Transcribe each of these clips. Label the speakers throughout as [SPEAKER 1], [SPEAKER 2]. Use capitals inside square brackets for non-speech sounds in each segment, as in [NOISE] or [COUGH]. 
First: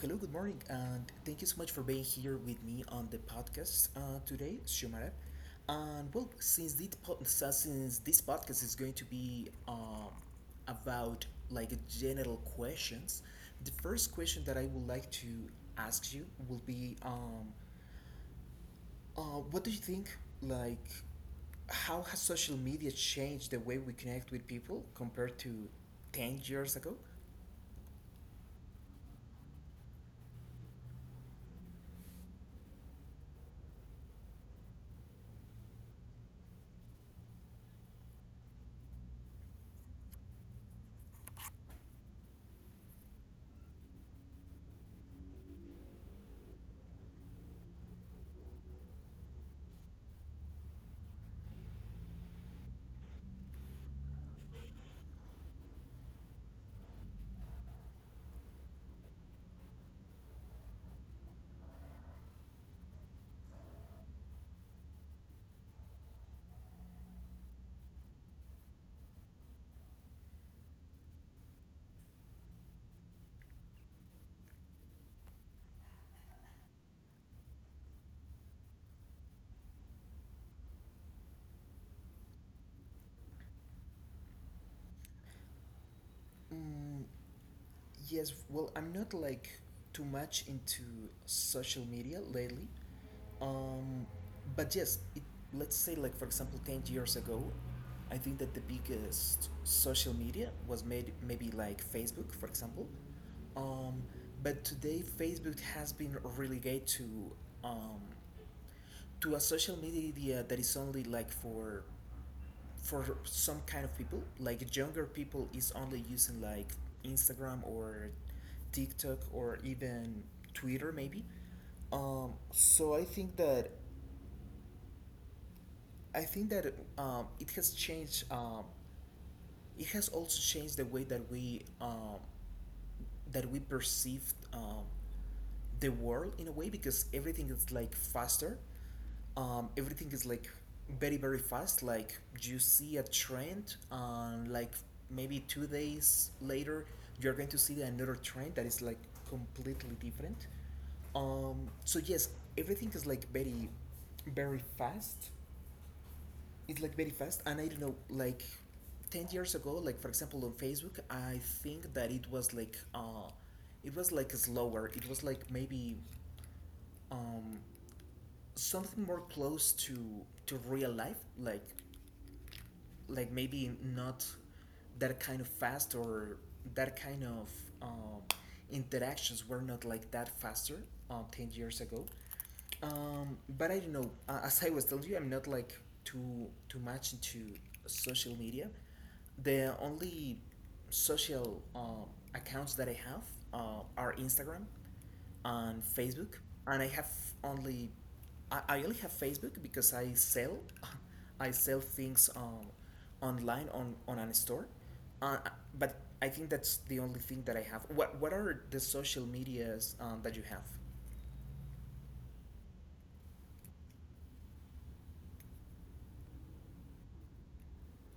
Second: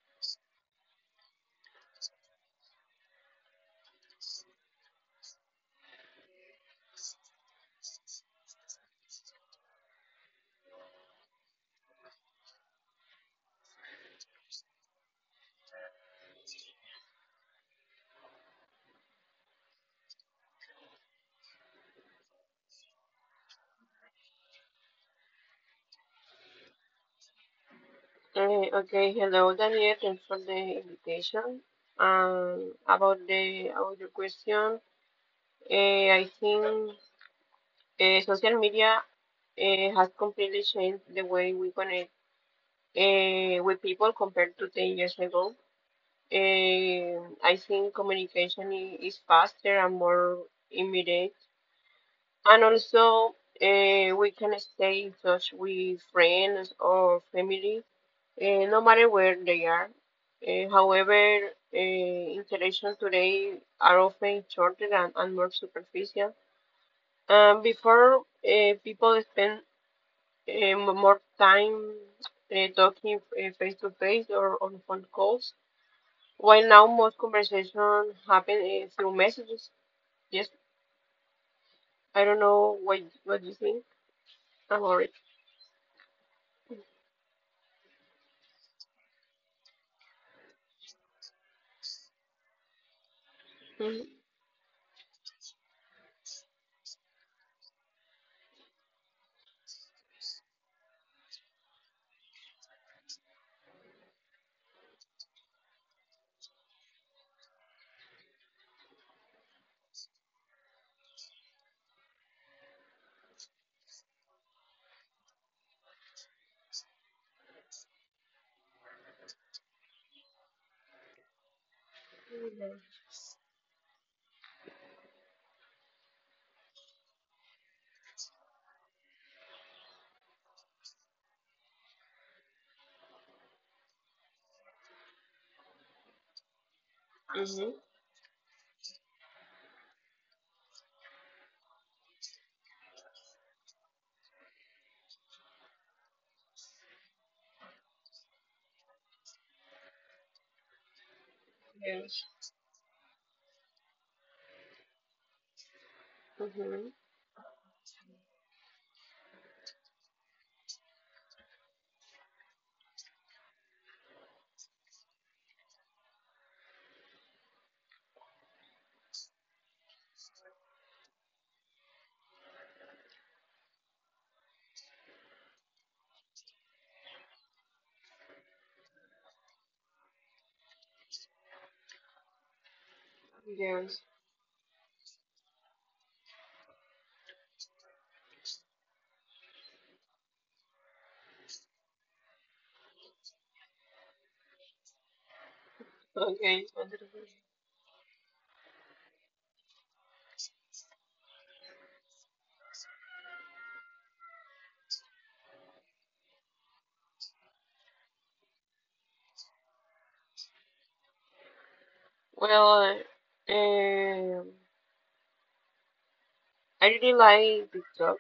[SPEAKER 1] hello, good morning, and thank you so much for being here with me on the podcast today, Shumara. And well, since this podcast is going to be about like general questions, the first question that I would like to ask you will be, what do you think? Like, how has social media changed the way we connect with people compared to 10 years ago?
[SPEAKER 2] Okay, Hello Daniel, thanks for the invitation. About your question, I think social media has completely changed the way we connect with people compared to 10 years ago. Eh, I think communication is faster and more immediate, and also we can stay in touch with friends or family no matter where they are. However, interactions today are often shorter and more superficial. Before, people spend eh, more time talking face to face or on phone calls, while now most conversations happen through messages. Yes, I don't know what you think about it.
[SPEAKER 1] Mm, yes, well, I'm not like too much into social media lately. Um, but yes, it, let's say, like, for example, 10 years ago, I think that the biggest social media was made maybe like Facebook, for example. Um, but today, Facebook has been relegated um, to a social media that is only like for some kind of people. Like younger people is only using like Instagram or TikTok or even Twitter maybe. Um,
[SPEAKER 2] Mm-hmm.
[SPEAKER 1] so I think that it has changed it has also changed the way that we perceive the world in a way, because everything is like faster. Everything is like very fast. Like you see a trend, and like maybe 2 days later, you're going to see another trend that is like completely different. So
[SPEAKER 2] Yes.
[SPEAKER 1] yes, everything is like very fast. It's
[SPEAKER 2] Mm-hmm.
[SPEAKER 1] like very fast. And I don't know, like 10 years ago, like for example on Facebook, I think that it was like slower. It was like maybe um something more close to real life, like maybe not that kind of fast or that kind of um, interactions were not like that faster 10 years ago. But I don't
[SPEAKER 2] Yes.
[SPEAKER 1] know, as I was telling you, I'm not like too much into social media. The only social accounts that I have are Instagram on Facebook,
[SPEAKER 2] Okay.
[SPEAKER 1] and I have only I only have Facebook because I sell [LAUGHS] I sell things online on an store, uh, but I think that's the only thing that I have. What are the social medias that you have?
[SPEAKER 2] Well, um, I really like TikTok.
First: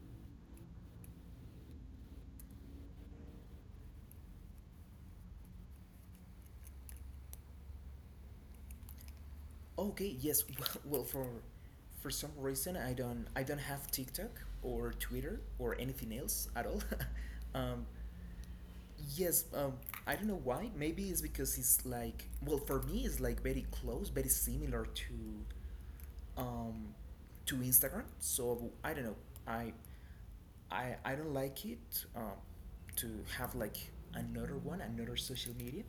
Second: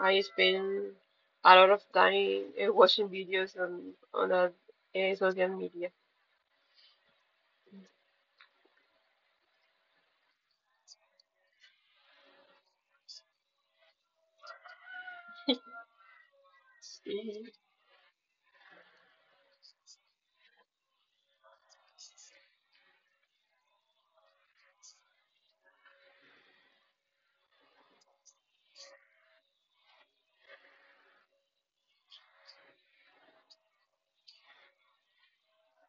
[SPEAKER 2] I spend a lot of time watching videos on social media.
[SPEAKER 1] Okay, yes. [LAUGHS] Well, for some reason I don't have TikTok or Twitter or anything else at all.
[SPEAKER 2] Mhm.
[SPEAKER 1] [LAUGHS] um, Yes, um, I don't know why. Maybe it's because it's like, well, for me, it's like very close, very similar um, to Instagram. So I don't know. I, I don't like it, to have like another one, another social media.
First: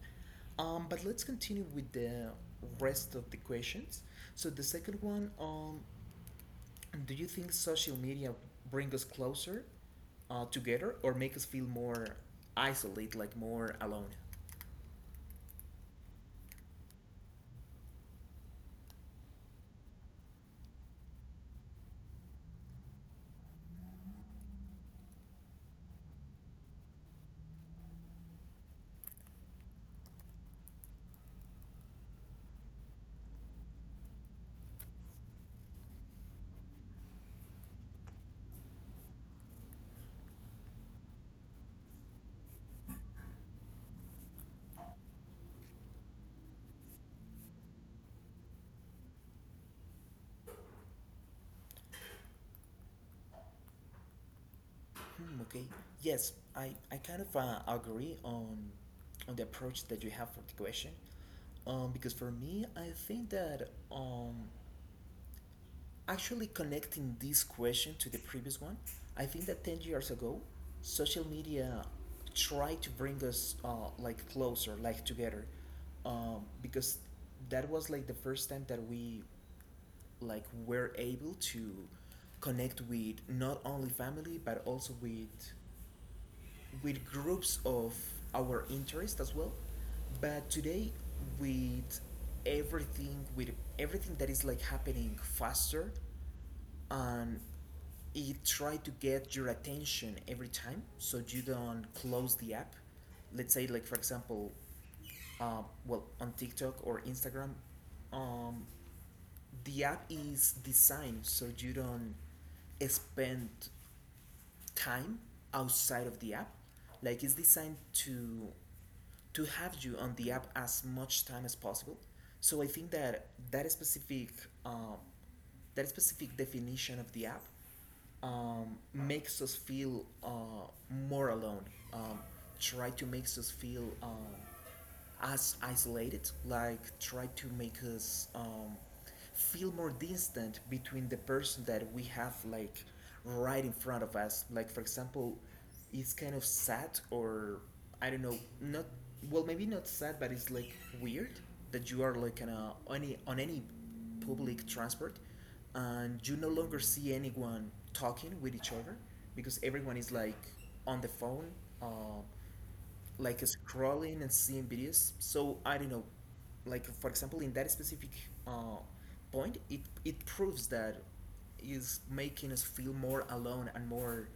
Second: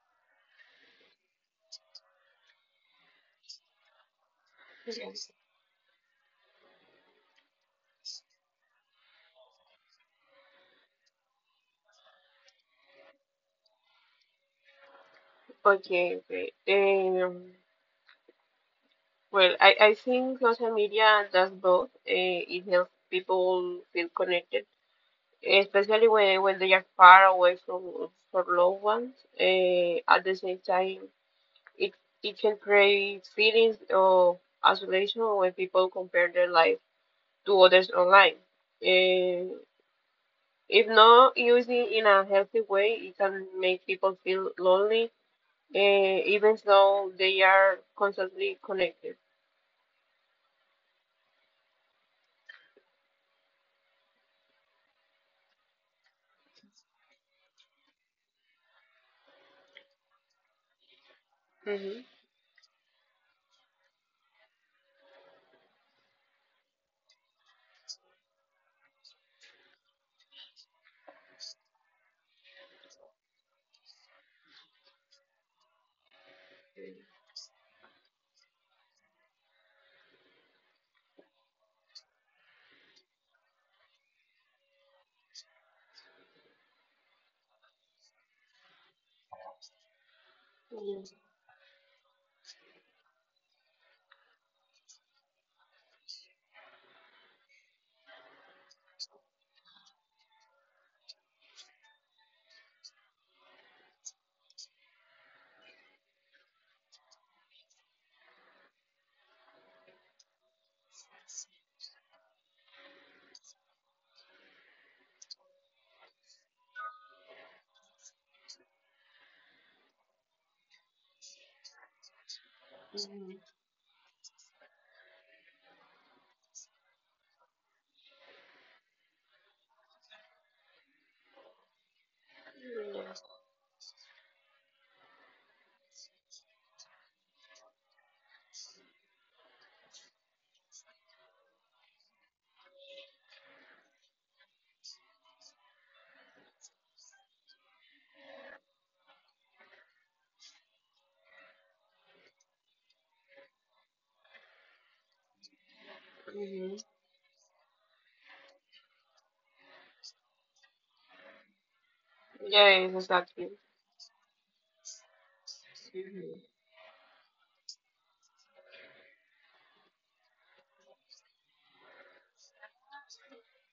[SPEAKER 1] But let's continue with the rest of the questions. So the second
[SPEAKER 2] Yes.
[SPEAKER 1] one, do you think social media bring us closer, together, or make us feel more isolate, like more alone?
[SPEAKER 2] Okay. Um, well, I think social media does both. It helps people feel connected, especially when they are far away from loved ones. At the same time, It it can create feelings of isolation when people compare their life to others online. Eh, if not used in a healthy way, it can make people feel lonely, even though they are constantly connected.
[SPEAKER 1] Hmm, okay. Yes, I kind of agree on the approach that you have for the question.
[SPEAKER 2] Hmm.
[SPEAKER 1] Because for me, I think that actually connecting this question to the previous one, I think that 10 years ago, social media tried to bring us like closer, like together. Because that was like the first time that we like were able to connect with not only family but also with groups of our interest as well. But today,
[SPEAKER 2] Yes.
[SPEAKER 1] with with everything that is like happening faster, and it try to get your attention every time, so you don't close the app. Let's say, like for example, well, on TikTok or Instagram, um, the app is designed so you don't spend time outside of the app. Like it's designed to have you on the app as much time as possible. So I think that that
[SPEAKER 2] Hmm.
[SPEAKER 1] specific um, definition of the app makes us feel more alone. Um, Try to makes us
[SPEAKER 2] Yes.
[SPEAKER 1] feel as isolated, like try to make us feel more distant between the person that we have like right in front of us. Like for example, it's kind of sad, or I don't know, not well, maybe not sad, but it's like weird that you are like on a, any on any public transport and you no longer see
[SPEAKER 2] Hmm.
[SPEAKER 1] anyone talking with each other because everyone is like on the phone. Uh, like
[SPEAKER 2] Yes,
[SPEAKER 1] scrolling
[SPEAKER 2] exactly.
[SPEAKER 1] and seeing videos. So I don't know, like
[SPEAKER 2] Hmm.
[SPEAKER 1] for example, in that specific uh, point, it proves that is making us feel more alone and more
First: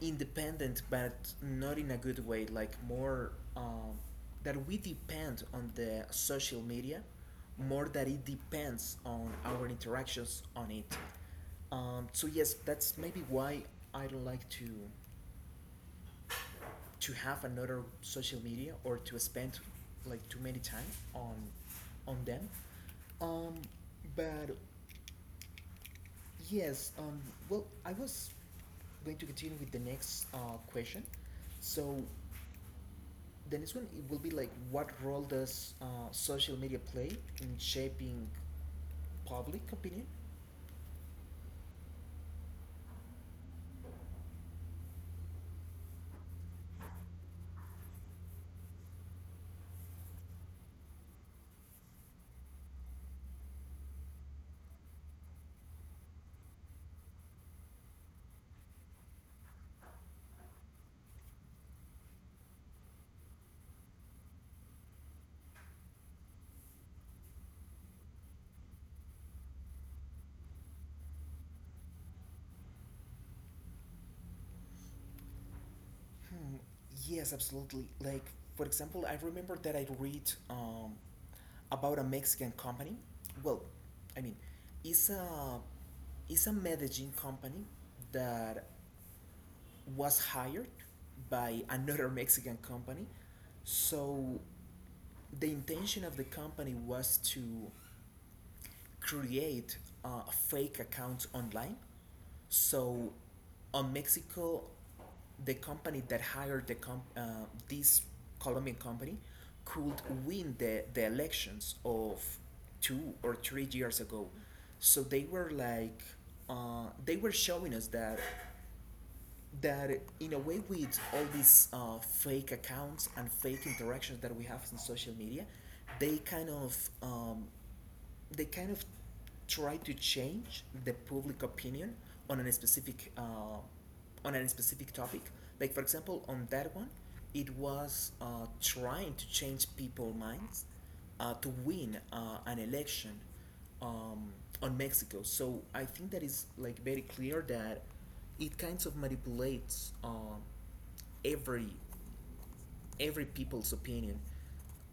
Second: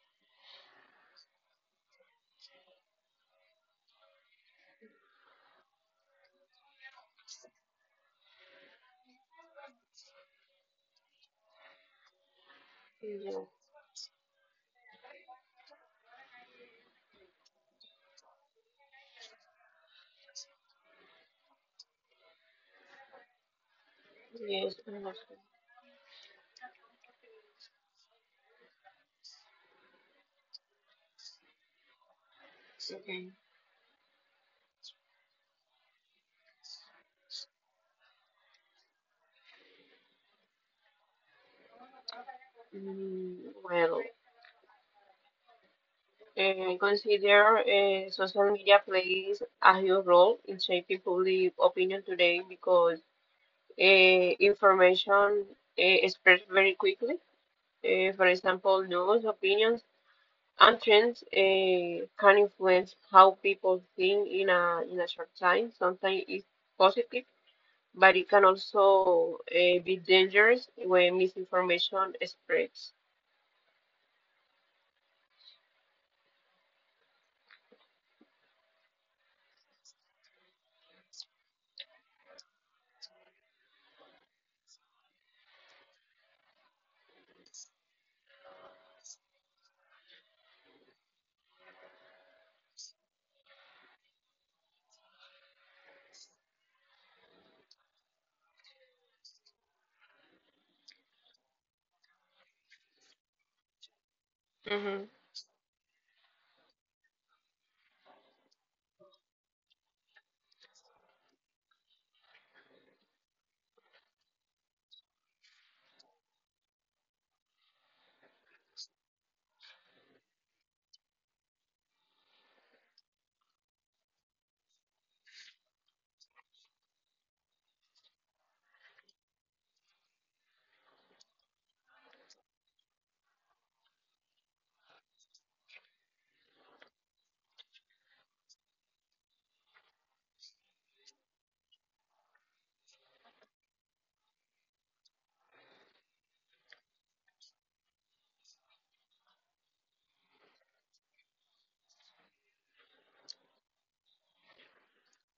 [SPEAKER 1] independent, but not in a good way. Like more that we depend on the social media more that it depends on our interactions on it. So yes, that's
[SPEAKER 2] Yes.
[SPEAKER 1] maybe why I don't like to have another social media or to spend like too many time on them. Um,
[SPEAKER 2] Yes.
[SPEAKER 1] but
[SPEAKER 2] I understand.
[SPEAKER 1] yes, um, well, I was going to continue with the next question. So
[SPEAKER 2] Okay.
[SPEAKER 1] the next one it will be like, what role does social media play in shaping public opinion?
[SPEAKER 2] Mm, well. Consider social media plays a huge role in shaping public opinion today because information spreads very quickly. For example, news, opinions, and trends can influence how people think in a short time. Sometimes it's positive, but it can also be dangerous when misinformation spreads.
[SPEAKER 1] Hmm, yes, absolutely. Like for example, I remember that I read about a Mexican company. Well, I mean, it's a it's a Medellin company that was hired by another [LAUGHS] Mexican company. So the intention of the company was to create uh, fake accounts online. So, on Mexico,
[SPEAKER 2] Mm-hmm.
[SPEAKER 1] the company that hired the com- this Colombian company could win the elections of 2 or 3 years ago. So they were like, they were showing us that that in a way, with all these fake accounts and fake interactions that we have in social media, they kind of um, they kind of try to change the public opinion on a specific topic. Like for example, on that one, it was trying to change people's minds to win an election um, on Mexico. So I think that is like very clear that it kinds of manipulates every every people's opinion.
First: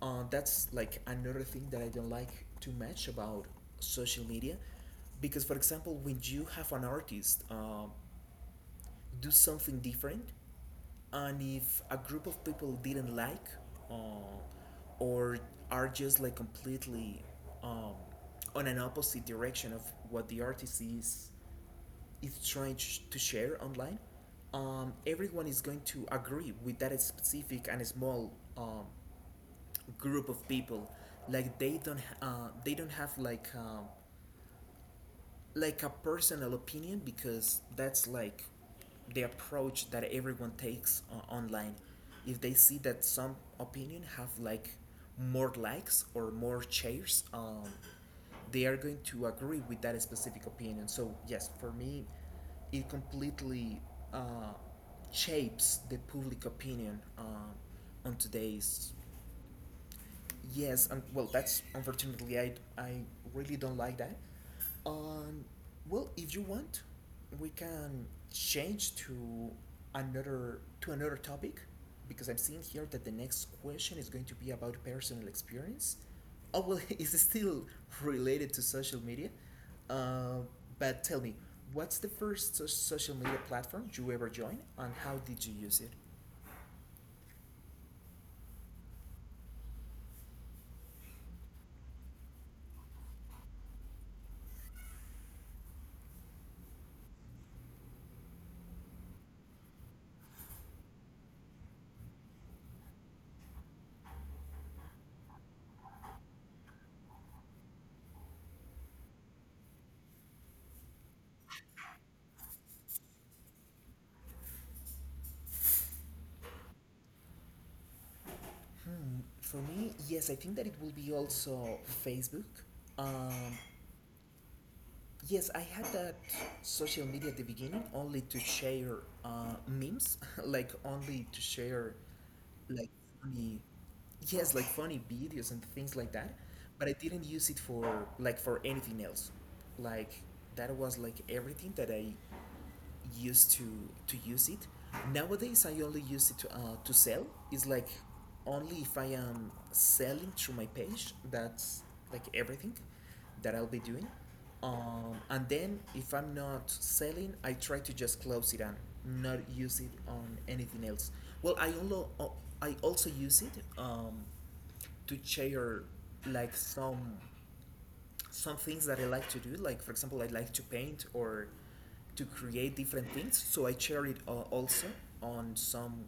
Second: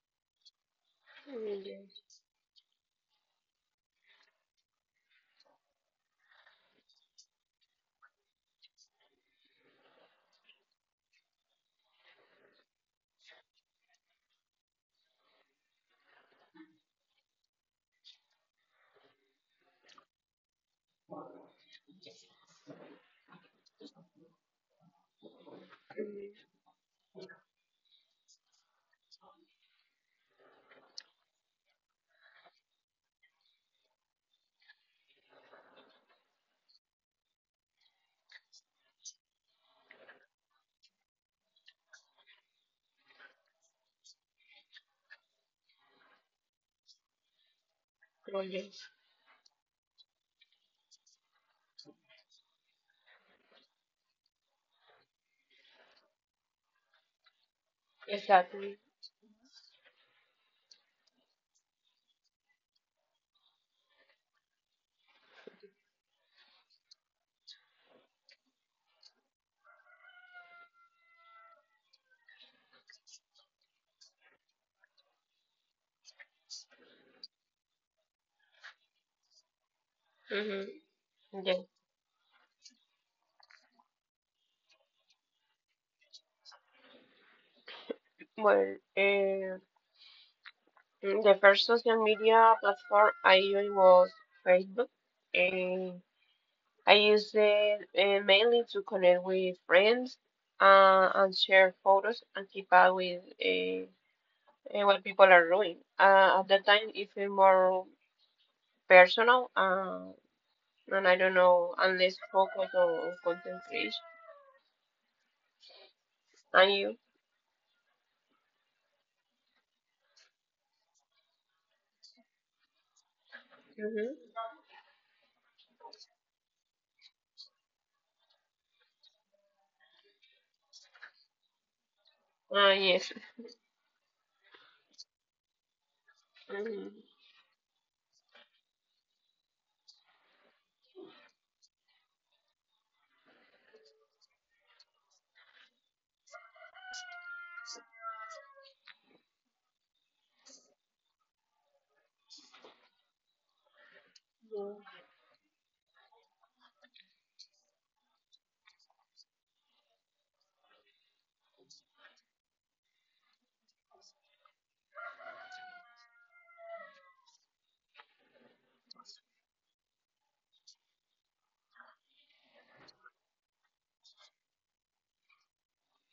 [SPEAKER 1] That's like another thing that I
[SPEAKER 2] Yes,
[SPEAKER 1] don't like too much about social media, because for example, when you have an artist do something different, and if a group of people didn't like uh, or are just like completely um, on an opposite direction of what the artist is trying to share online, everyone is going to agree with that specific and small group of people, like they don't have like a personal opinion, because that's like the approach that everyone takes online. If they see that some opinion have like more likes or more shares,
[SPEAKER 2] oh,
[SPEAKER 1] they are
[SPEAKER 2] yes,
[SPEAKER 1] going to agree with that specific opinion. So yes, for me, it completely uh, shapes the public opinion on
[SPEAKER 2] exactly.
[SPEAKER 1] today's. Yes, and well, that's unfortunately I really don't like that. Um, well, if you want, we can change to another topic, because I'm seeing here that the next question is going to be about personal experience. Oh well, [LAUGHS] it's still related to social media. Uh,
[SPEAKER 2] Mm-hmm.
[SPEAKER 1] but tell me, what's the first social media platform you ever joined, and how did you use it?
[SPEAKER 2] Well, the first social media platform I used was Facebook, and I used it mainly to connect with friends and share photos and keep up with uh, what people are doing. At that time, it felt more personal, and I don't know, and less focused on content creation. And you?
[SPEAKER 1] For me, yes, I think that it will be also Facebook. Um,
[SPEAKER 2] Mm-hmm.
[SPEAKER 1] yes, I had that social media at the beginning only to share memes, [LAUGHS] like only to share like
[SPEAKER 2] Yes. [LAUGHS]
[SPEAKER 1] funny, yes, like funny videos and things like that. But I
[SPEAKER 2] Mhm.
[SPEAKER 1] didn't use it for like for anything else. Like that was like everything that I used to use it. Nowadays, I only use it to sell. It's like only if I am selling through my page. That's like everything that I'll be doing.
[SPEAKER 2] Yeah.
[SPEAKER 1] And then if I'm not selling, I try to just close it and not use it on anything else. Well, I also use it um, to share like some things that I like to do. Like for example, I like to paint or to create different things. So I share it also on some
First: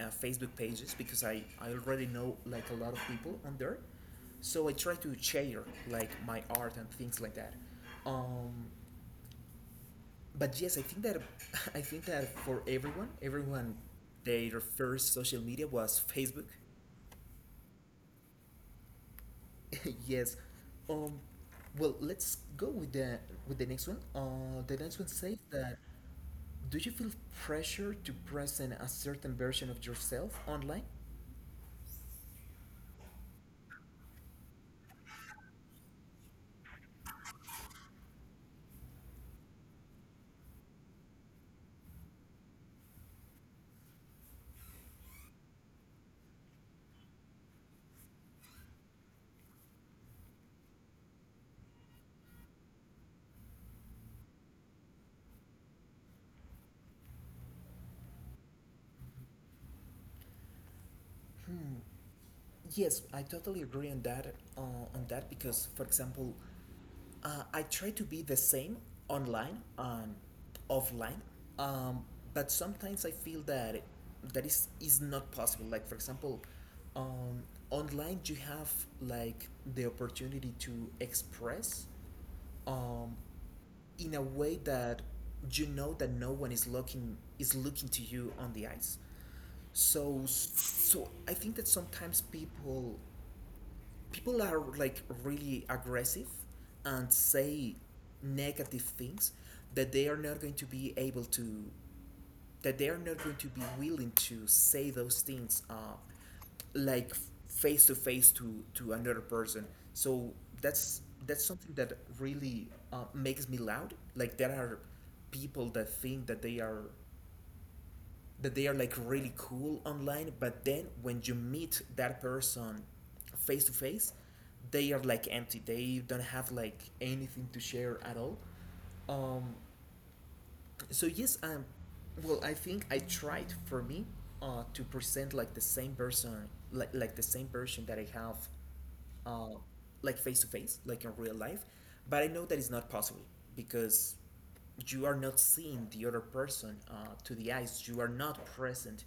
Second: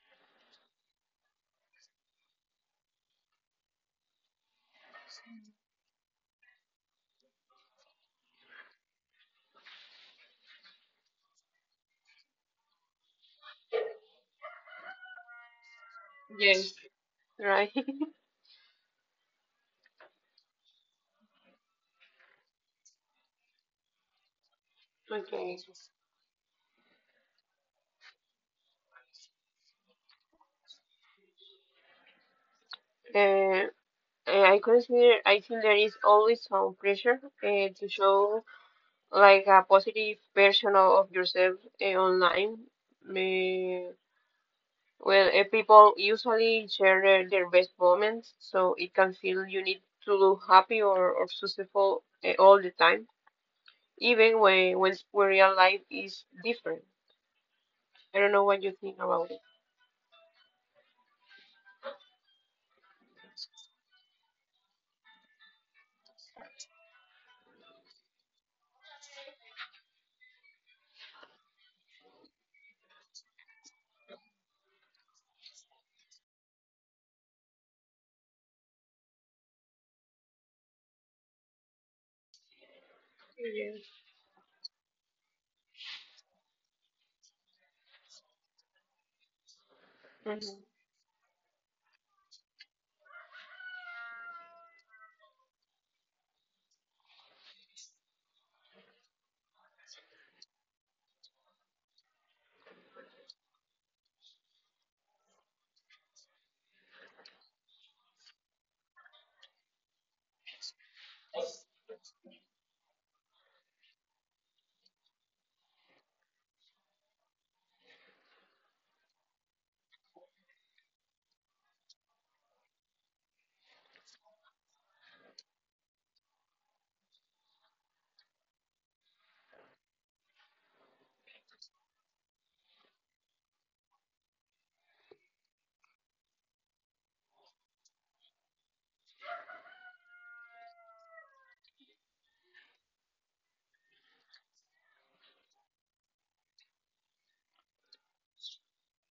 [SPEAKER 1] Facebook pages, because I already know like a lot of people on there. So I try to share like my art and things like that. Um, but yes, I think that [LAUGHS] I think that for everyone, everyone their first social media was Facebook.
[SPEAKER 2] Yes. Right. [LAUGHS]
[SPEAKER 1] [LAUGHS] Yes. Um, well, let's go with the next one. The next one says that, do you feel pressure to present a certain version of yourself online?
[SPEAKER 2] Uh, I consider I think there is always some pressure to show like a positive version of yourself online. Uh, well, people usually share their best moments, so it can feel you need to look happy or successful all the time, even when real life is different. I don't know what you think about it.
[SPEAKER 1] Yes, I totally agree on that. On that, because, for example, I try to be the same online and offline, um, but sometimes I feel that that is not possible. Like for example, um, online you have like the opportunity to express um,
[SPEAKER 2] Yes.
[SPEAKER 1] in a way that you know that no one is looking to you on the eyes. So
[SPEAKER 2] Mm-hmm.
[SPEAKER 1] so I think that sometimes people are like really aggressive and say negative things that they are not going to be able to that they are not going to be willing to say those things like face to face to another person so that's something that really makes me loud like there are people that think that they are like really cool online, but then when you meet that person face to face, they are like empty. They don't have like anything to share at all. Um, so yes, well, I think I tried for me to present like the same person like the same version that I have uh like face to face, like in real life, but I know that it's not possible because you are not seeing the other person to the eyes, you are not present,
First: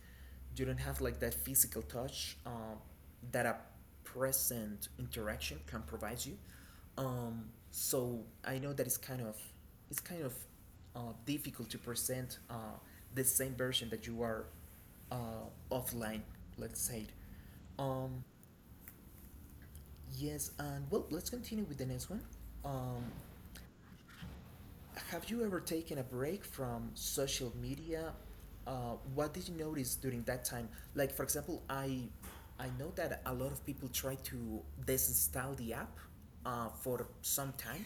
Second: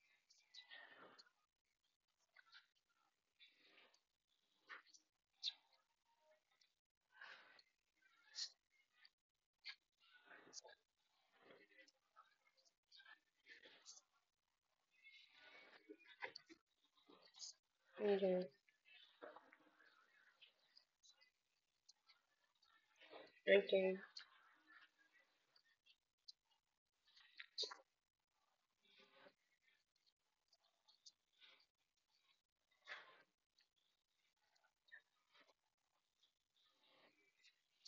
[SPEAKER 1] you don't have like that physical touch, that a present interaction can provide you. um, so I know that it's kind of it's kind of difficult to present the same version that you are uh, offline, let's say. Um,
[SPEAKER 2] Yes.
[SPEAKER 1] yes, and well, let's continue with the next one. Um,
[SPEAKER 2] Okay.
[SPEAKER 1] have you ever taken a break from social media? What did you notice during that time? Like, for example, I know that a lot of people try to disinstall the app for some time.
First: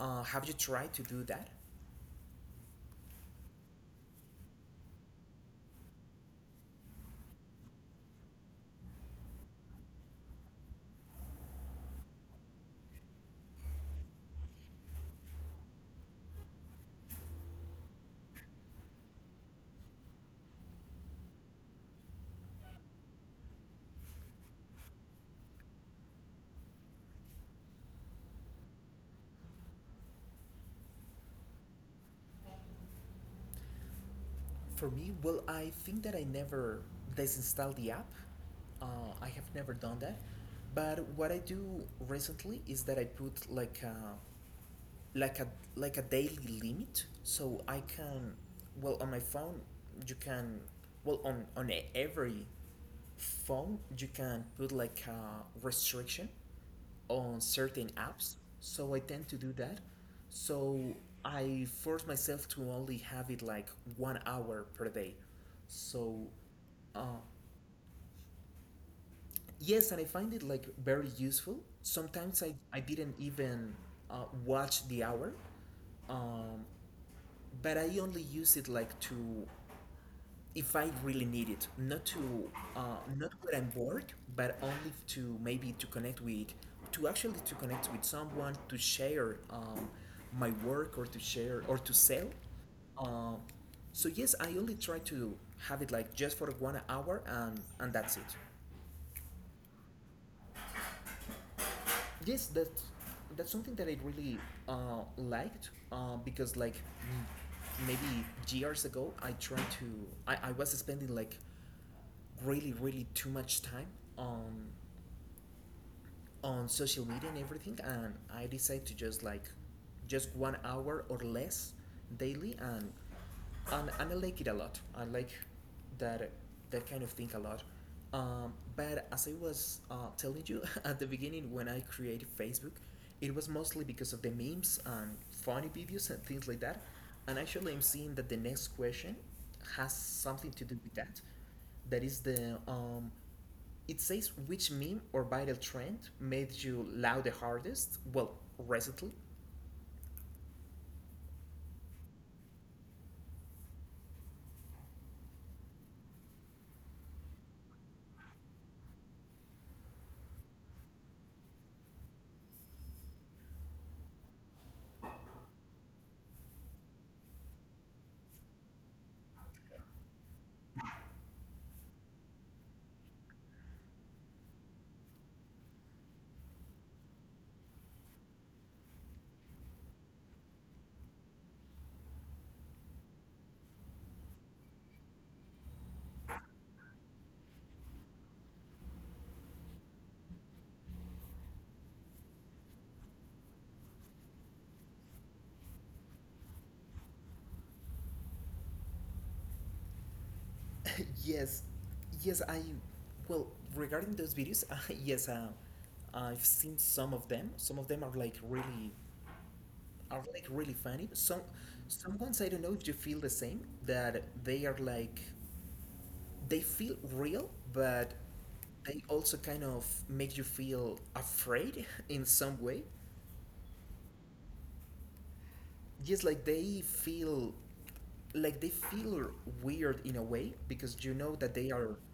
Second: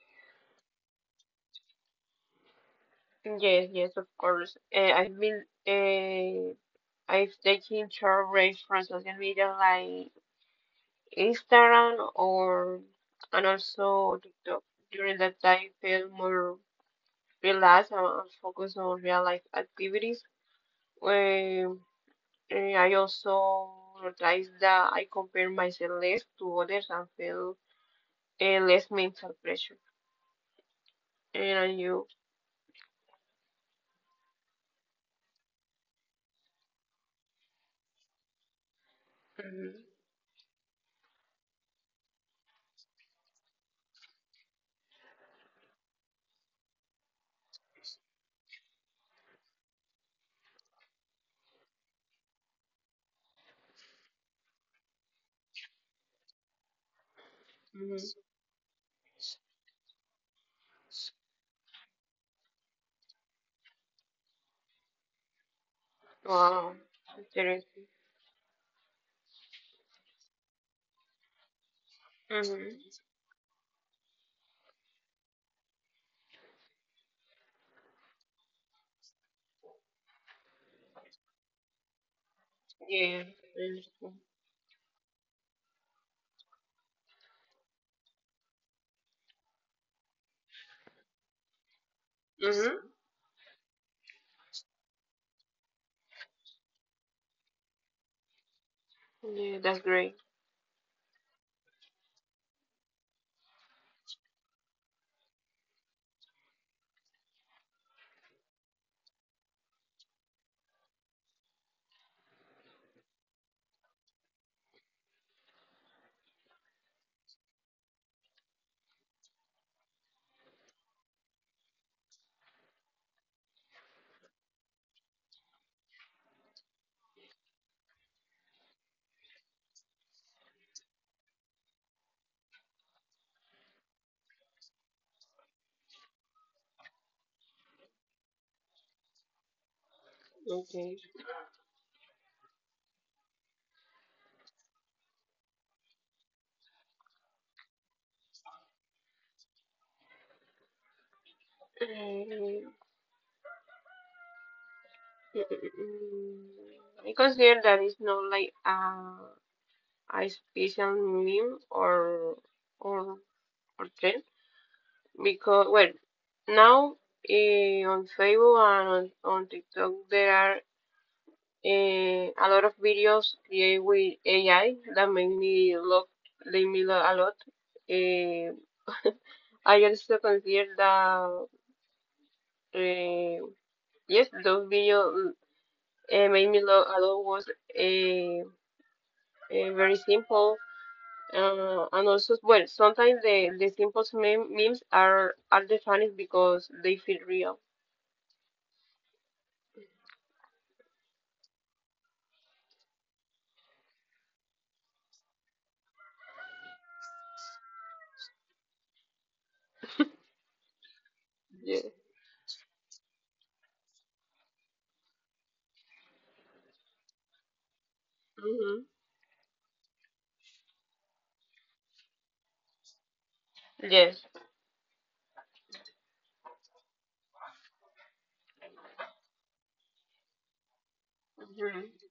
[SPEAKER 1] Have you tried to do that?
[SPEAKER 2] Yes, yes, of course. I've been. uh, If they can short reach from social media like Instagram or and also TikTok during that time feel more relaxed and focus on real life activities. Um, I also notice that I compare myself less to others and feel less mental pressure. And you?
[SPEAKER 1] For me, well, I think that I never disinstall the app. Uh, I have never
[SPEAKER 2] Hmm.
[SPEAKER 1] done that. But what I do recently is that I put like a like a like a daily limit, so I can well on my phone you can well on every phone you can put like a restriction on certain
[SPEAKER 2] Hmm.
[SPEAKER 1] apps, so I tend to do that. So I force myself to only have it like 1 hour per day. So
[SPEAKER 2] Wow,
[SPEAKER 1] uh,
[SPEAKER 2] interesting.
[SPEAKER 1] yes, and I find it like very useful. Sometimes I
[SPEAKER 2] Mm-hmm.
[SPEAKER 1] didn't even watch the hour. um, but I only use it like to, if I really need it, not to
[SPEAKER 2] Yeah,
[SPEAKER 1] not when I'm bored,
[SPEAKER 2] interesting.
[SPEAKER 1] but only to maybe to connect with, to actually to connect with someone, to share, my work or to share or to sell.
[SPEAKER 2] Mm-hmm.
[SPEAKER 1] Uh, so yes, I only try to have it like just for 1 hour and that's it.
[SPEAKER 2] Yeah, that's great.
[SPEAKER 1] Yes, that's something that I really liked because like maybe years ago I tried to I was spending like really really too much time on on social media and everything, and I decide to just like just 1 hour or less daily, and and I like it a lot. I like that that kind of thing a lot. But as I was telling you [LAUGHS] at the beginning, when I created Facebook, it was mostly because of the memes and funny videos and things like that. And actually, I'm seeing that the next question has something to do with
[SPEAKER 2] Okay.
[SPEAKER 1] that. That is the it says, which meme or viral trend made you laugh the hardest? Well, recently.
[SPEAKER 2] Mm, mm, mm, mm. I consider that it's not like a special meme or or trend because well now on Facebook and on TikTok there are a lot of videos created with AI that make me look they me look a lot. Eh, [LAUGHS] I also consider that eh, yes those videos it made me love a lot was a, a very simple. And also, well, sometimes the simplest memes are the funniest because they feel real.
[SPEAKER 1] [LAUGHS] Yes, yes, I. Well, regarding those videos, [LAUGHS] yes, I've seen some of them. Some of them are like really funny.
[SPEAKER 2] Yeah.
[SPEAKER 1] Some ones, I don't know if you feel the same. That they are like, they feel real, but
[SPEAKER 2] Hmm.
[SPEAKER 1] they also kind of make you feel afraid [LAUGHS] in some way.
[SPEAKER 2] Yes.
[SPEAKER 1] Yes, like they feel weird in a way because you know that
[SPEAKER 2] Hmm.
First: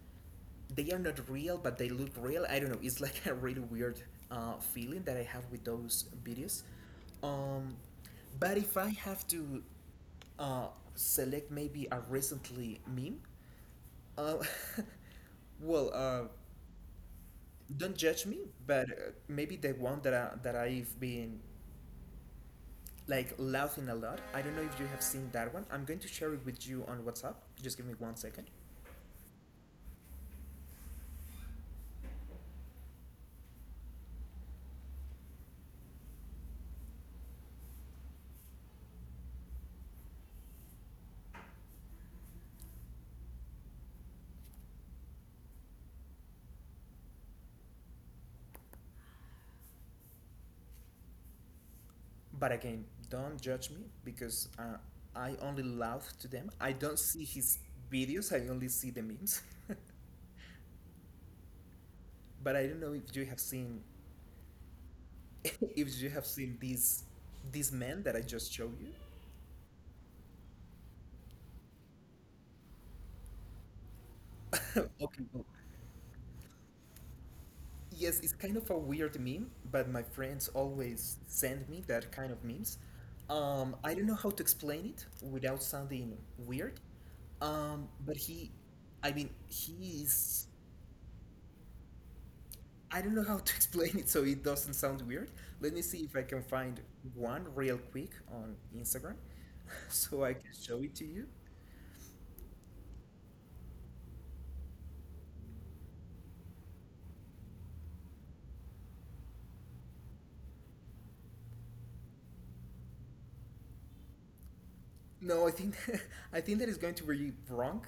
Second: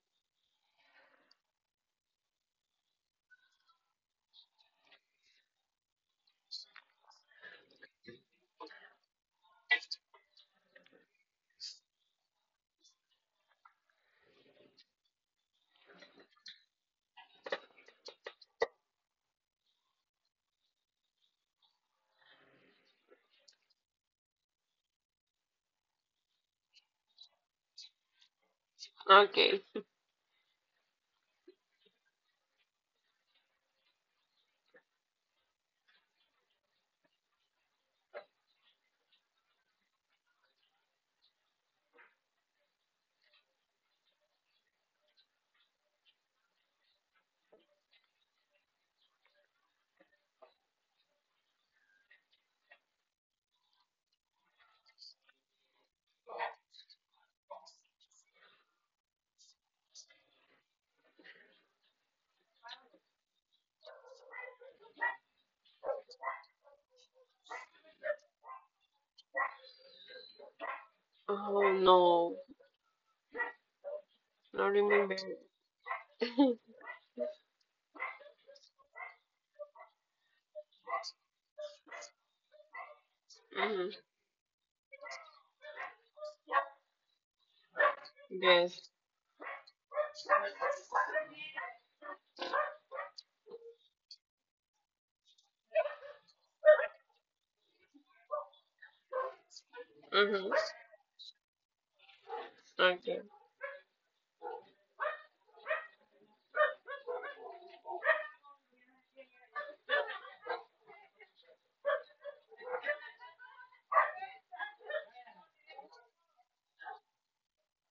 [SPEAKER 1] they are not real but they look real. I don't know, it's like [LAUGHS] a really weird feeling that I have with those videos. um but if I have to uh select maybe a recently meme, uh, [LAUGHS] well, don't judge me, but maybe the one that that I've been like laughing a lot. I don't know if you have seen that one. I'm going to share it with you on WhatsApp. Just give me 1 second.
[SPEAKER 2] Okay.
[SPEAKER 1] But again, don't judge me because I only laugh to them. I don't see his videos. I only see the memes. [LAUGHS] But I don't know if you have seen [LAUGHS] if you have seen these men that I just showed you.
[SPEAKER 2] Oh, no. Not
[SPEAKER 1] [LAUGHS]
[SPEAKER 2] remember. [LAUGHS]
[SPEAKER 1] Okay, well, yes, it's kind of a weird meme, but my friends always send me that kind of memes.
[SPEAKER 2] Hmm.
[SPEAKER 1] I don't know how to explain it without sounding weird, but he,
[SPEAKER 2] Yes.
[SPEAKER 1] I mean, he is. I don't know how to [LAUGHS] explain it so it doesn't sound weird. Let me see if I can find one real quick on Instagram [LAUGHS] so I
[SPEAKER 2] Hmm.
[SPEAKER 1] can show it to you.
[SPEAKER 2] Okay.
[SPEAKER 1] No, I think [LAUGHS] I think that is going to be wrong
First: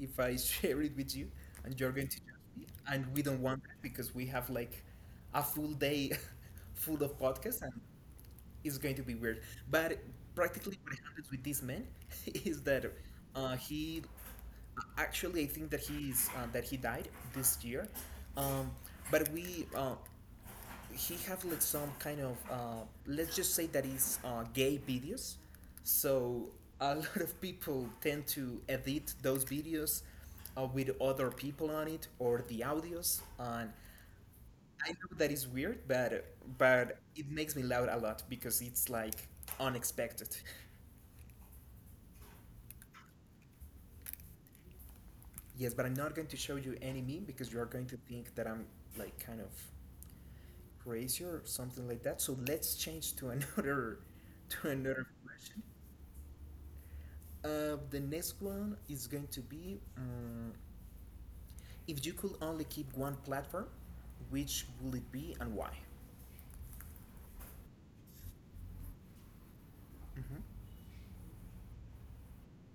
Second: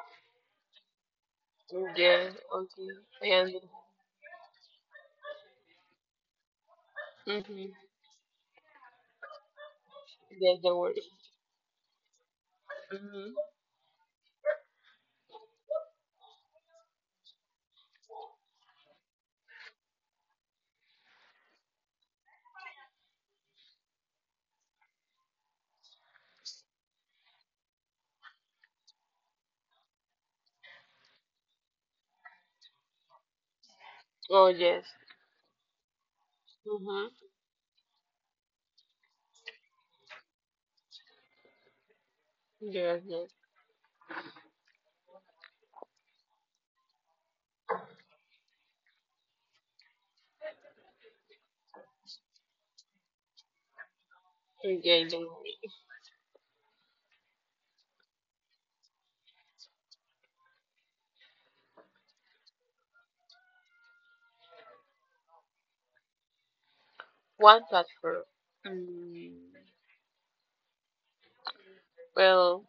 [SPEAKER 1] if I [LAUGHS] share it with you and you're going to
[SPEAKER 2] Yeah.
[SPEAKER 1] judge me.
[SPEAKER 2] Okay.
[SPEAKER 1] And we don't
[SPEAKER 2] Yeah.
[SPEAKER 1] want that because we have like a full day [LAUGHS] full of podcasts and
[SPEAKER 2] Mm-hmm.
[SPEAKER 1] it's going to be weird. But
[SPEAKER 2] Yes,
[SPEAKER 1] practically
[SPEAKER 2] the
[SPEAKER 1] what
[SPEAKER 2] word.
[SPEAKER 1] happens with this man [LAUGHS] is that
[SPEAKER 2] Hmm.
[SPEAKER 1] uh, he actually I think that he's that he died this year. Um, but we he have like some kind of let's just say that it's gay videos, so a [LAUGHS] lot of people tend to edit those videos with other people on it or the audios, and
[SPEAKER 2] Oh, yes.
[SPEAKER 1] I know that is weird, but
[SPEAKER 2] Hmm.
[SPEAKER 1] it makes me laugh a lot because it's like unexpected.
[SPEAKER 2] Yes, yes.
[SPEAKER 1] [LAUGHS] Yes, but I'm not going to show you any meme because you are going to think that I'm like kind of crazy or something like that, so let's change to another [LAUGHS] to another
[SPEAKER 2] Okay, the
[SPEAKER 1] question.
[SPEAKER 2] word.
[SPEAKER 1] The next one is going to be, if you could only keep one platform, which will it be and why?
[SPEAKER 2] One platform. Mm,
[SPEAKER 1] Mhm.
[SPEAKER 2] well,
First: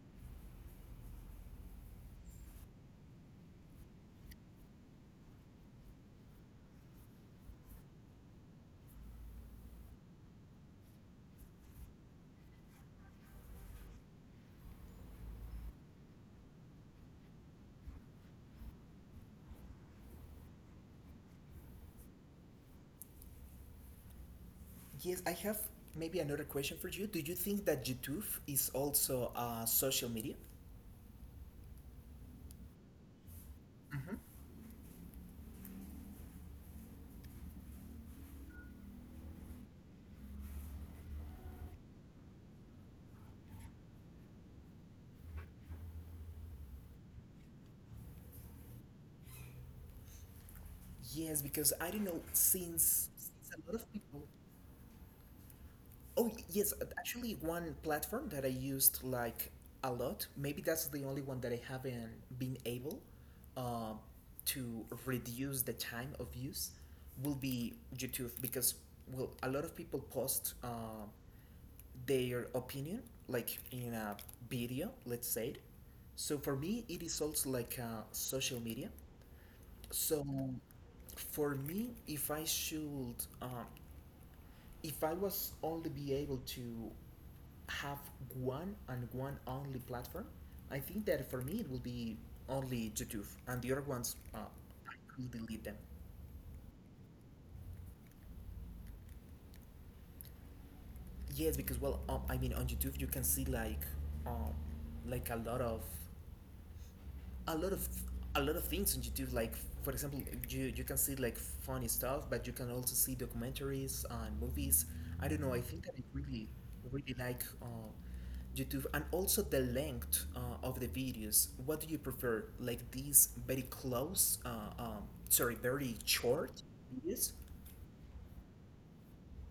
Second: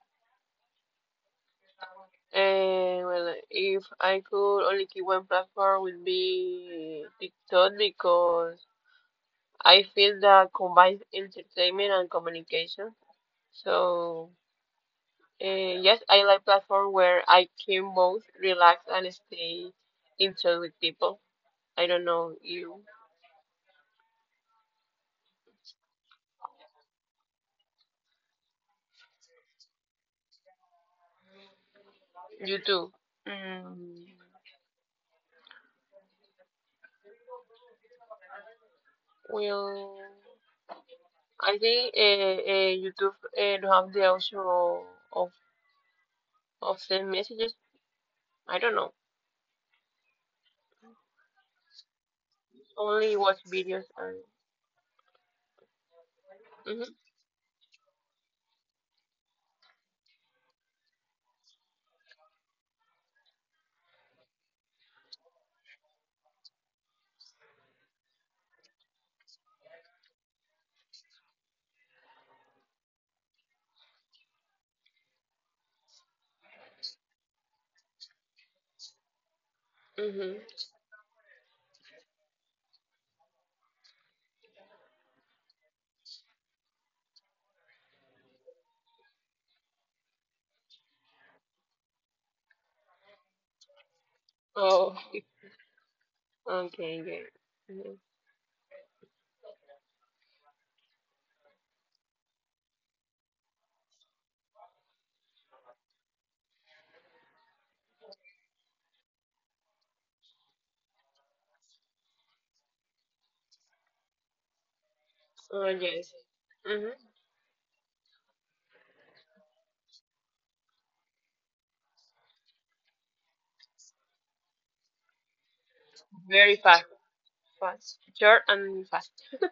[SPEAKER 2] well, if I could only keep one platform, would be TikTok because I feel that combines entertainment and communication. So, yes, I like platform where I can both relax and stay in touch with people. I don't know you,
[SPEAKER 1] Yes, I have maybe another question for you. Do you think that YouTube is also social media?
[SPEAKER 2] you too. Mm,
[SPEAKER 1] Mm-hmm.
[SPEAKER 2] well, I think YouTube don't have the option of Of send messages? I don't know.
[SPEAKER 1] Yes, because I don't know, since,
[SPEAKER 2] Only watch
[SPEAKER 1] a lot
[SPEAKER 2] videos
[SPEAKER 1] of people.
[SPEAKER 2] and.
[SPEAKER 1] Oh, yes,
[SPEAKER 2] Mm-hmm.
[SPEAKER 1] actually, one platform that I used like a lot, maybe that's the only one that I haven't been able um, to reduce the time of use, will be YouTube because, well, a lot of people post their opinion like in a video, let's say it. So for me, it is also like social media. So
[SPEAKER 2] Mm-hmm.
[SPEAKER 1] for me, if I should um, if I was only be able to have one and one only platform, I think that for me it will be only YouTube, and the other ones I
[SPEAKER 2] Oh. [LAUGHS]
[SPEAKER 1] could delete them.
[SPEAKER 2] Okay. Yeah. Mm-hmm.
[SPEAKER 1] Yes, because well, I mean on YouTube you can see um, like a lot of a lot of a lot of things on YouTube. Like for example, you can see like funny stuff, but you can also see documentaries and movies. I don't know. I
[SPEAKER 2] Oh,
[SPEAKER 1] think that I
[SPEAKER 2] yes.
[SPEAKER 1] really
[SPEAKER 2] Mm-hmm.
[SPEAKER 1] really like YouTube, and also the length of the videos. What do you prefer? Like these very close, um, sorry, very
[SPEAKER 2] Very
[SPEAKER 1] short
[SPEAKER 2] fast.
[SPEAKER 1] videos.
[SPEAKER 2] Fast. Short and fast. [LAUGHS]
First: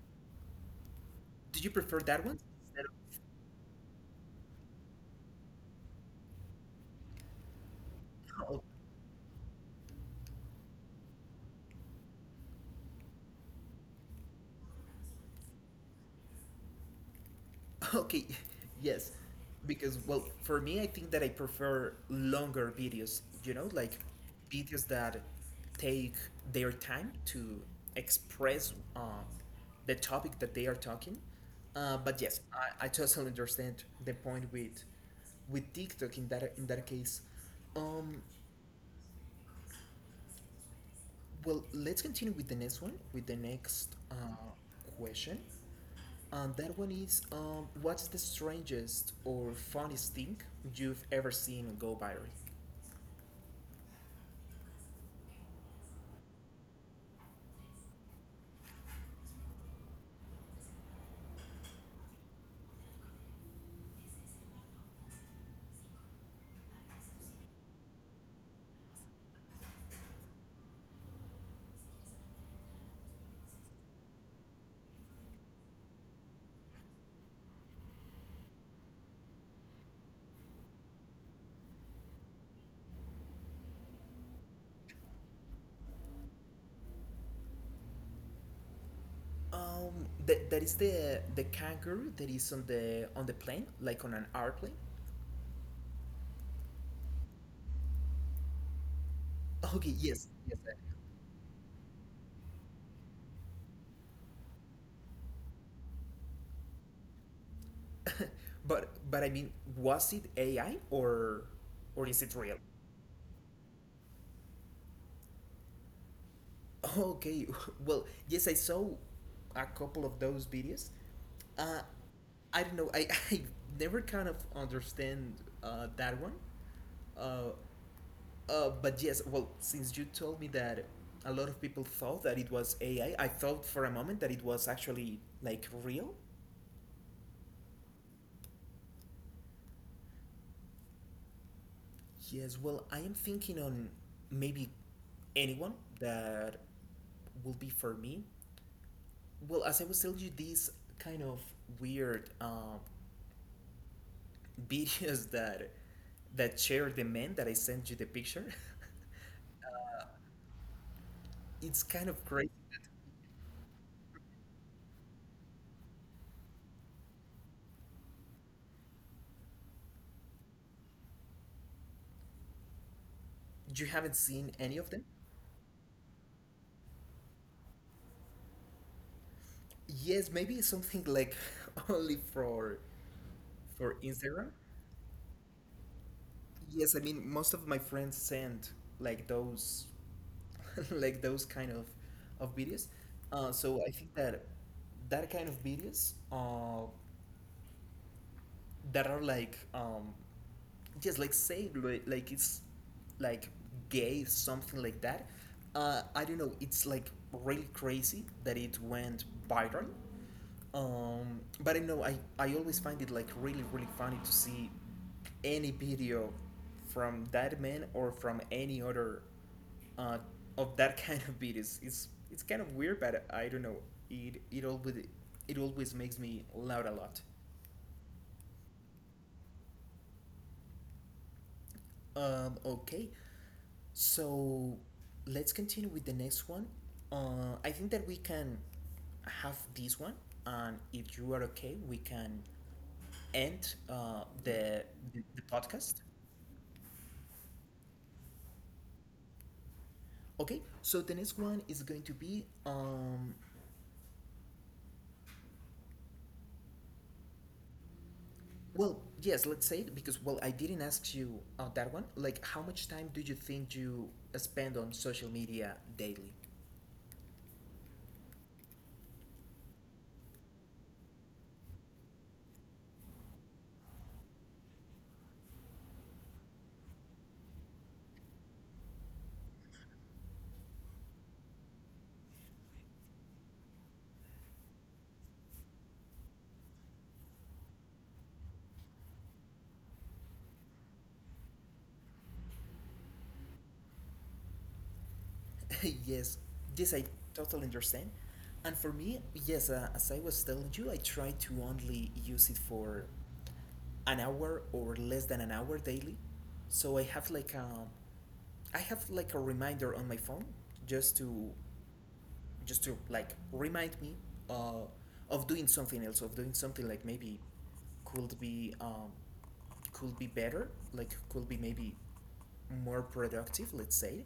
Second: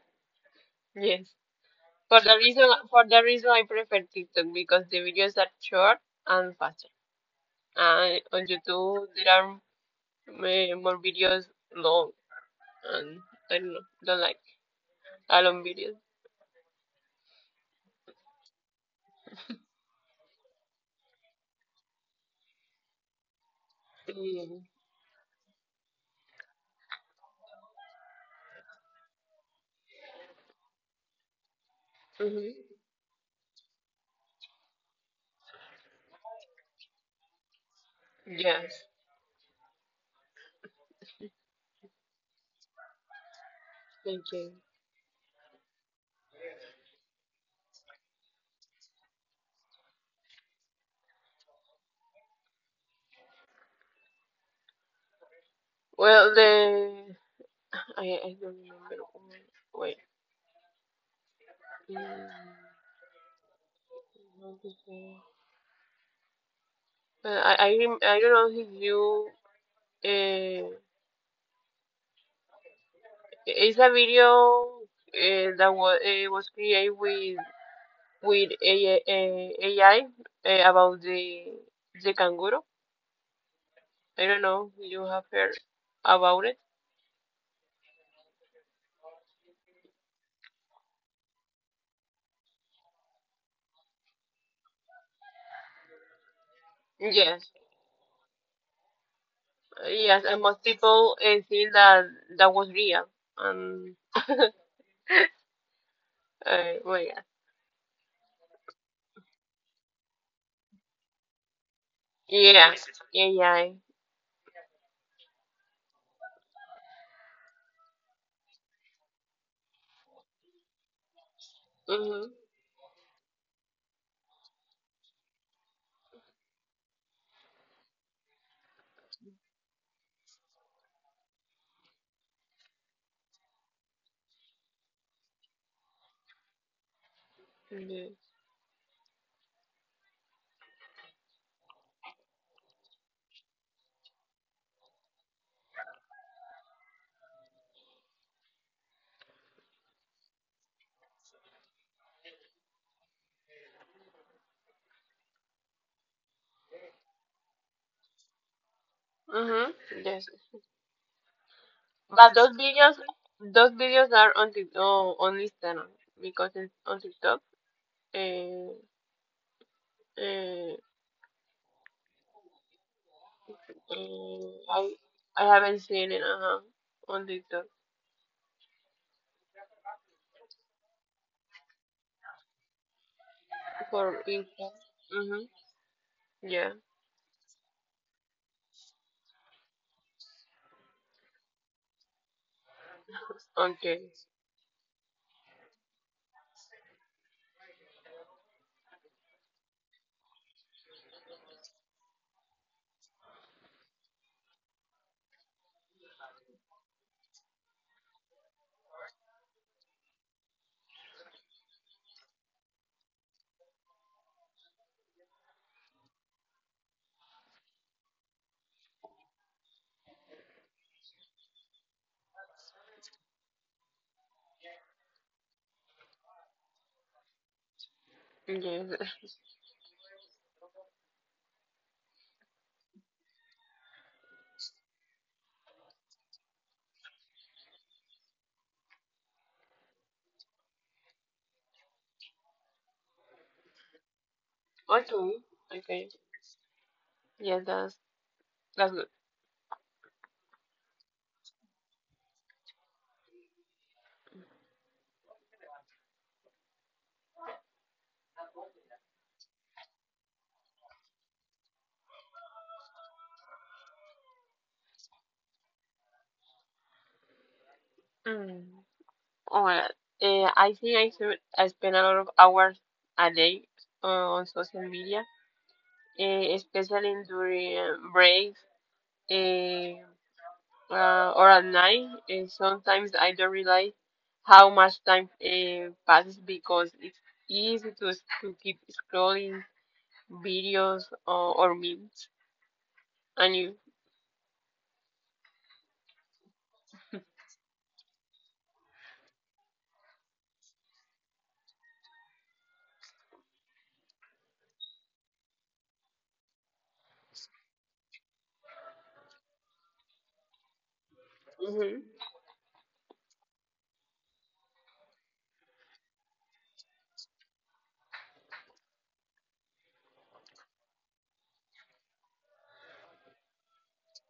[SPEAKER 2] Yes.
[SPEAKER 1] Do you prefer
[SPEAKER 2] For
[SPEAKER 1] that
[SPEAKER 2] the
[SPEAKER 1] one
[SPEAKER 2] reason,
[SPEAKER 1] instead
[SPEAKER 2] for the reason I prefer TikTok because the videos are short and faster. And on
[SPEAKER 1] of [LAUGHS]
[SPEAKER 2] YouTube there are uh, more videos long and I don't know. Don't like a long videos.
[SPEAKER 1] okay, [LAUGHS] yes. Because, well, for me, I think that I prefer longer videos, you know, like
[SPEAKER 2] Mm-hmm.
[SPEAKER 1] videos that take their time to express the topic that they are talking. But yes,
[SPEAKER 2] Mm-hmm.
[SPEAKER 1] I totally understand the point with TikTok in that case. Um,
[SPEAKER 2] Yes.
[SPEAKER 1] well, let's continue with the next one, with the next
[SPEAKER 2] Thank you.
[SPEAKER 1] question. And that one is, what's the strangest or funniest thing you've ever seen go viral?
[SPEAKER 2] Well, the I don't remember. Wait. Mm, I don't know if you. Uh, it's a video that was created with AI, AI about the kangaroo. I don't know if you have heard about it?
[SPEAKER 1] That, that is the kangaroo that is on the plane, like on an airplane.
[SPEAKER 2] Yes,
[SPEAKER 1] Okay,
[SPEAKER 2] yes.
[SPEAKER 1] yes,
[SPEAKER 2] And
[SPEAKER 1] yes.
[SPEAKER 2] most people think that that was real. Um. [LAUGHS] uh, well, yeah.
[SPEAKER 1] But I mean, was it AI or is it real?
[SPEAKER 2] Yeah. AI.
[SPEAKER 1] Okay, [LAUGHS] well, yes, I saw a couple of those videos. Uh,
[SPEAKER 2] Mm-hmm.
[SPEAKER 1] I don't know. [LAUGHS] I never kind of understand that one. Uh, but yes, well, since you told me that a lot of people thought that it was AI, I thought for a moment that it was actually like real. Yes, well, I am thinking on maybe anyone that will be for me. Well, as I was telling you, these kind of weird [LAUGHS] videos that that share the men that I sent you the picture, [LAUGHS]
[SPEAKER 2] Ujú. Yes.
[SPEAKER 1] it's kind of
[SPEAKER 2] But
[SPEAKER 1] crazy.
[SPEAKER 2] those videos are on on Instagram because it's on TikTok, uh, uh,
[SPEAKER 1] You haven't
[SPEAKER 2] uh,
[SPEAKER 1] seen any of
[SPEAKER 2] I
[SPEAKER 1] them?
[SPEAKER 2] I haven't seen it, uh-huh, on TikTok
[SPEAKER 1] Yes, maybe something like [LAUGHS] only for
[SPEAKER 2] for
[SPEAKER 1] Instagram.
[SPEAKER 2] Insta. Mm-hmm. Yeah.
[SPEAKER 1] Yes, I mean most of my friends send like those, [LAUGHS] like those kind of videos. So I
[SPEAKER 2] Okay.
[SPEAKER 1] think that that kind of videos that are like just like say like it's like gay something like that. I don't know, it's like really crazy that it went viral. But I know, I always find it like really really funny to see any video from that man or from any other uh, of that [LAUGHS] kind of beat. Is it's kind of weird, but I don't know, it it always makes me laugh a lot.
[SPEAKER 2] Yes. [LAUGHS]
[SPEAKER 1] Okay. So let's continue with the next one. I think that we can have this one, and if you are okay, we can end
[SPEAKER 2] Okay.
[SPEAKER 1] the podcast.
[SPEAKER 2] Okay. Yes, that's good.
[SPEAKER 1] Okay. So the next one is going to be Well, yes, let's say it because well, I didn't ask you that one. Like, how much time do you think you spend on social media daily?
[SPEAKER 2] Mm. Oh my God. I think I should, I spend a lot of hours a day on social media, especially during breaks eh, or at night. And sometimes I don't realize how much time passes because it's easy to keep scrolling videos or memes. And you?
[SPEAKER 1] [LAUGHS] Yes, yes, I totally understand. And for me, yes, as I was telling you, I try to only use it for an hour or less than an hour daily. So I have like I have like a reminder on my phone just to
[SPEAKER 2] Hmm.
[SPEAKER 1] just to like remind me uh, of doing something else, of doing something like maybe could be, could be better, like could be maybe more productive, let's say.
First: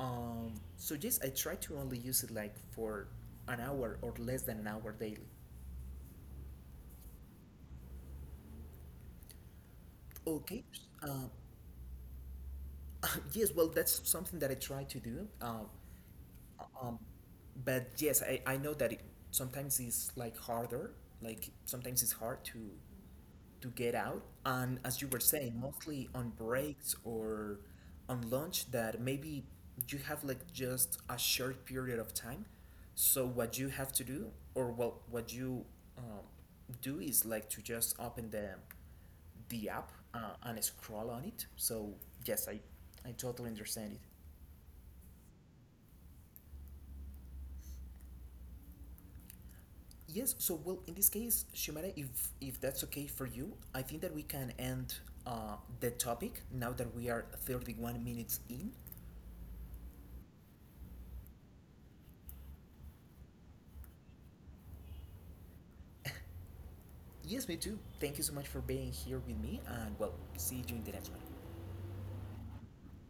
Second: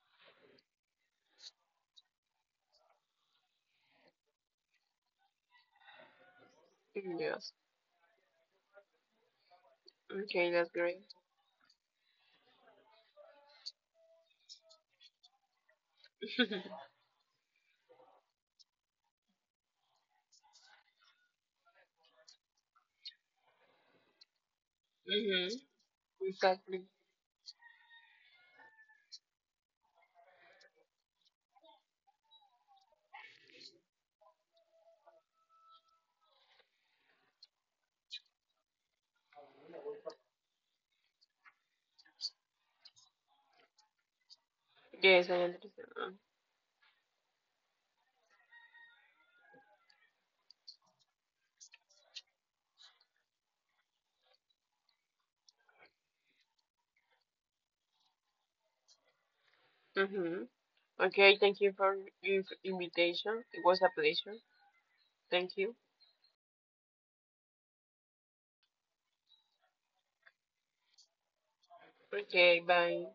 [SPEAKER 1] So yes, I try to only use it like for an hour or less than an hour daily.
[SPEAKER 2] Yes, okay, that's
[SPEAKER 1] Okay.
[SPEAKER 2] great.
[SPEAKER 1] Um, [LAUGHS] yes, well, that's something that I try to do. Um, but yes, I know that it sometimes is like harder. Like sometimes it's hard to get out. And as you were
[SPEAKER 2] Hmm.
[SPEAKER 1] saying, mostly on
[SPEAKER 2] Exactly.
[SPEAKER 1] breaks or on lunch, that maybe you have like just a short period of time. So what you have to do, or what you um, do, is like to just open the app and scroll on it. So yes, I totally understand it.
[SPEAKER 2] Yes, I understand.
[SPEAKER 1] Yes, so well, in this case, Shumara, if that's okay for you, I think that we can end the topic now that we are 31 minutes in.
[SPEAKER 2] Hmm. Okay, thank you for your invitation. It was a pleasure. Thank you.
[SPEAKER 1] Yes, me too. Thank you so much for being here with me, and well, see you in the next one.
[SPEAKER 2] Okay, bye.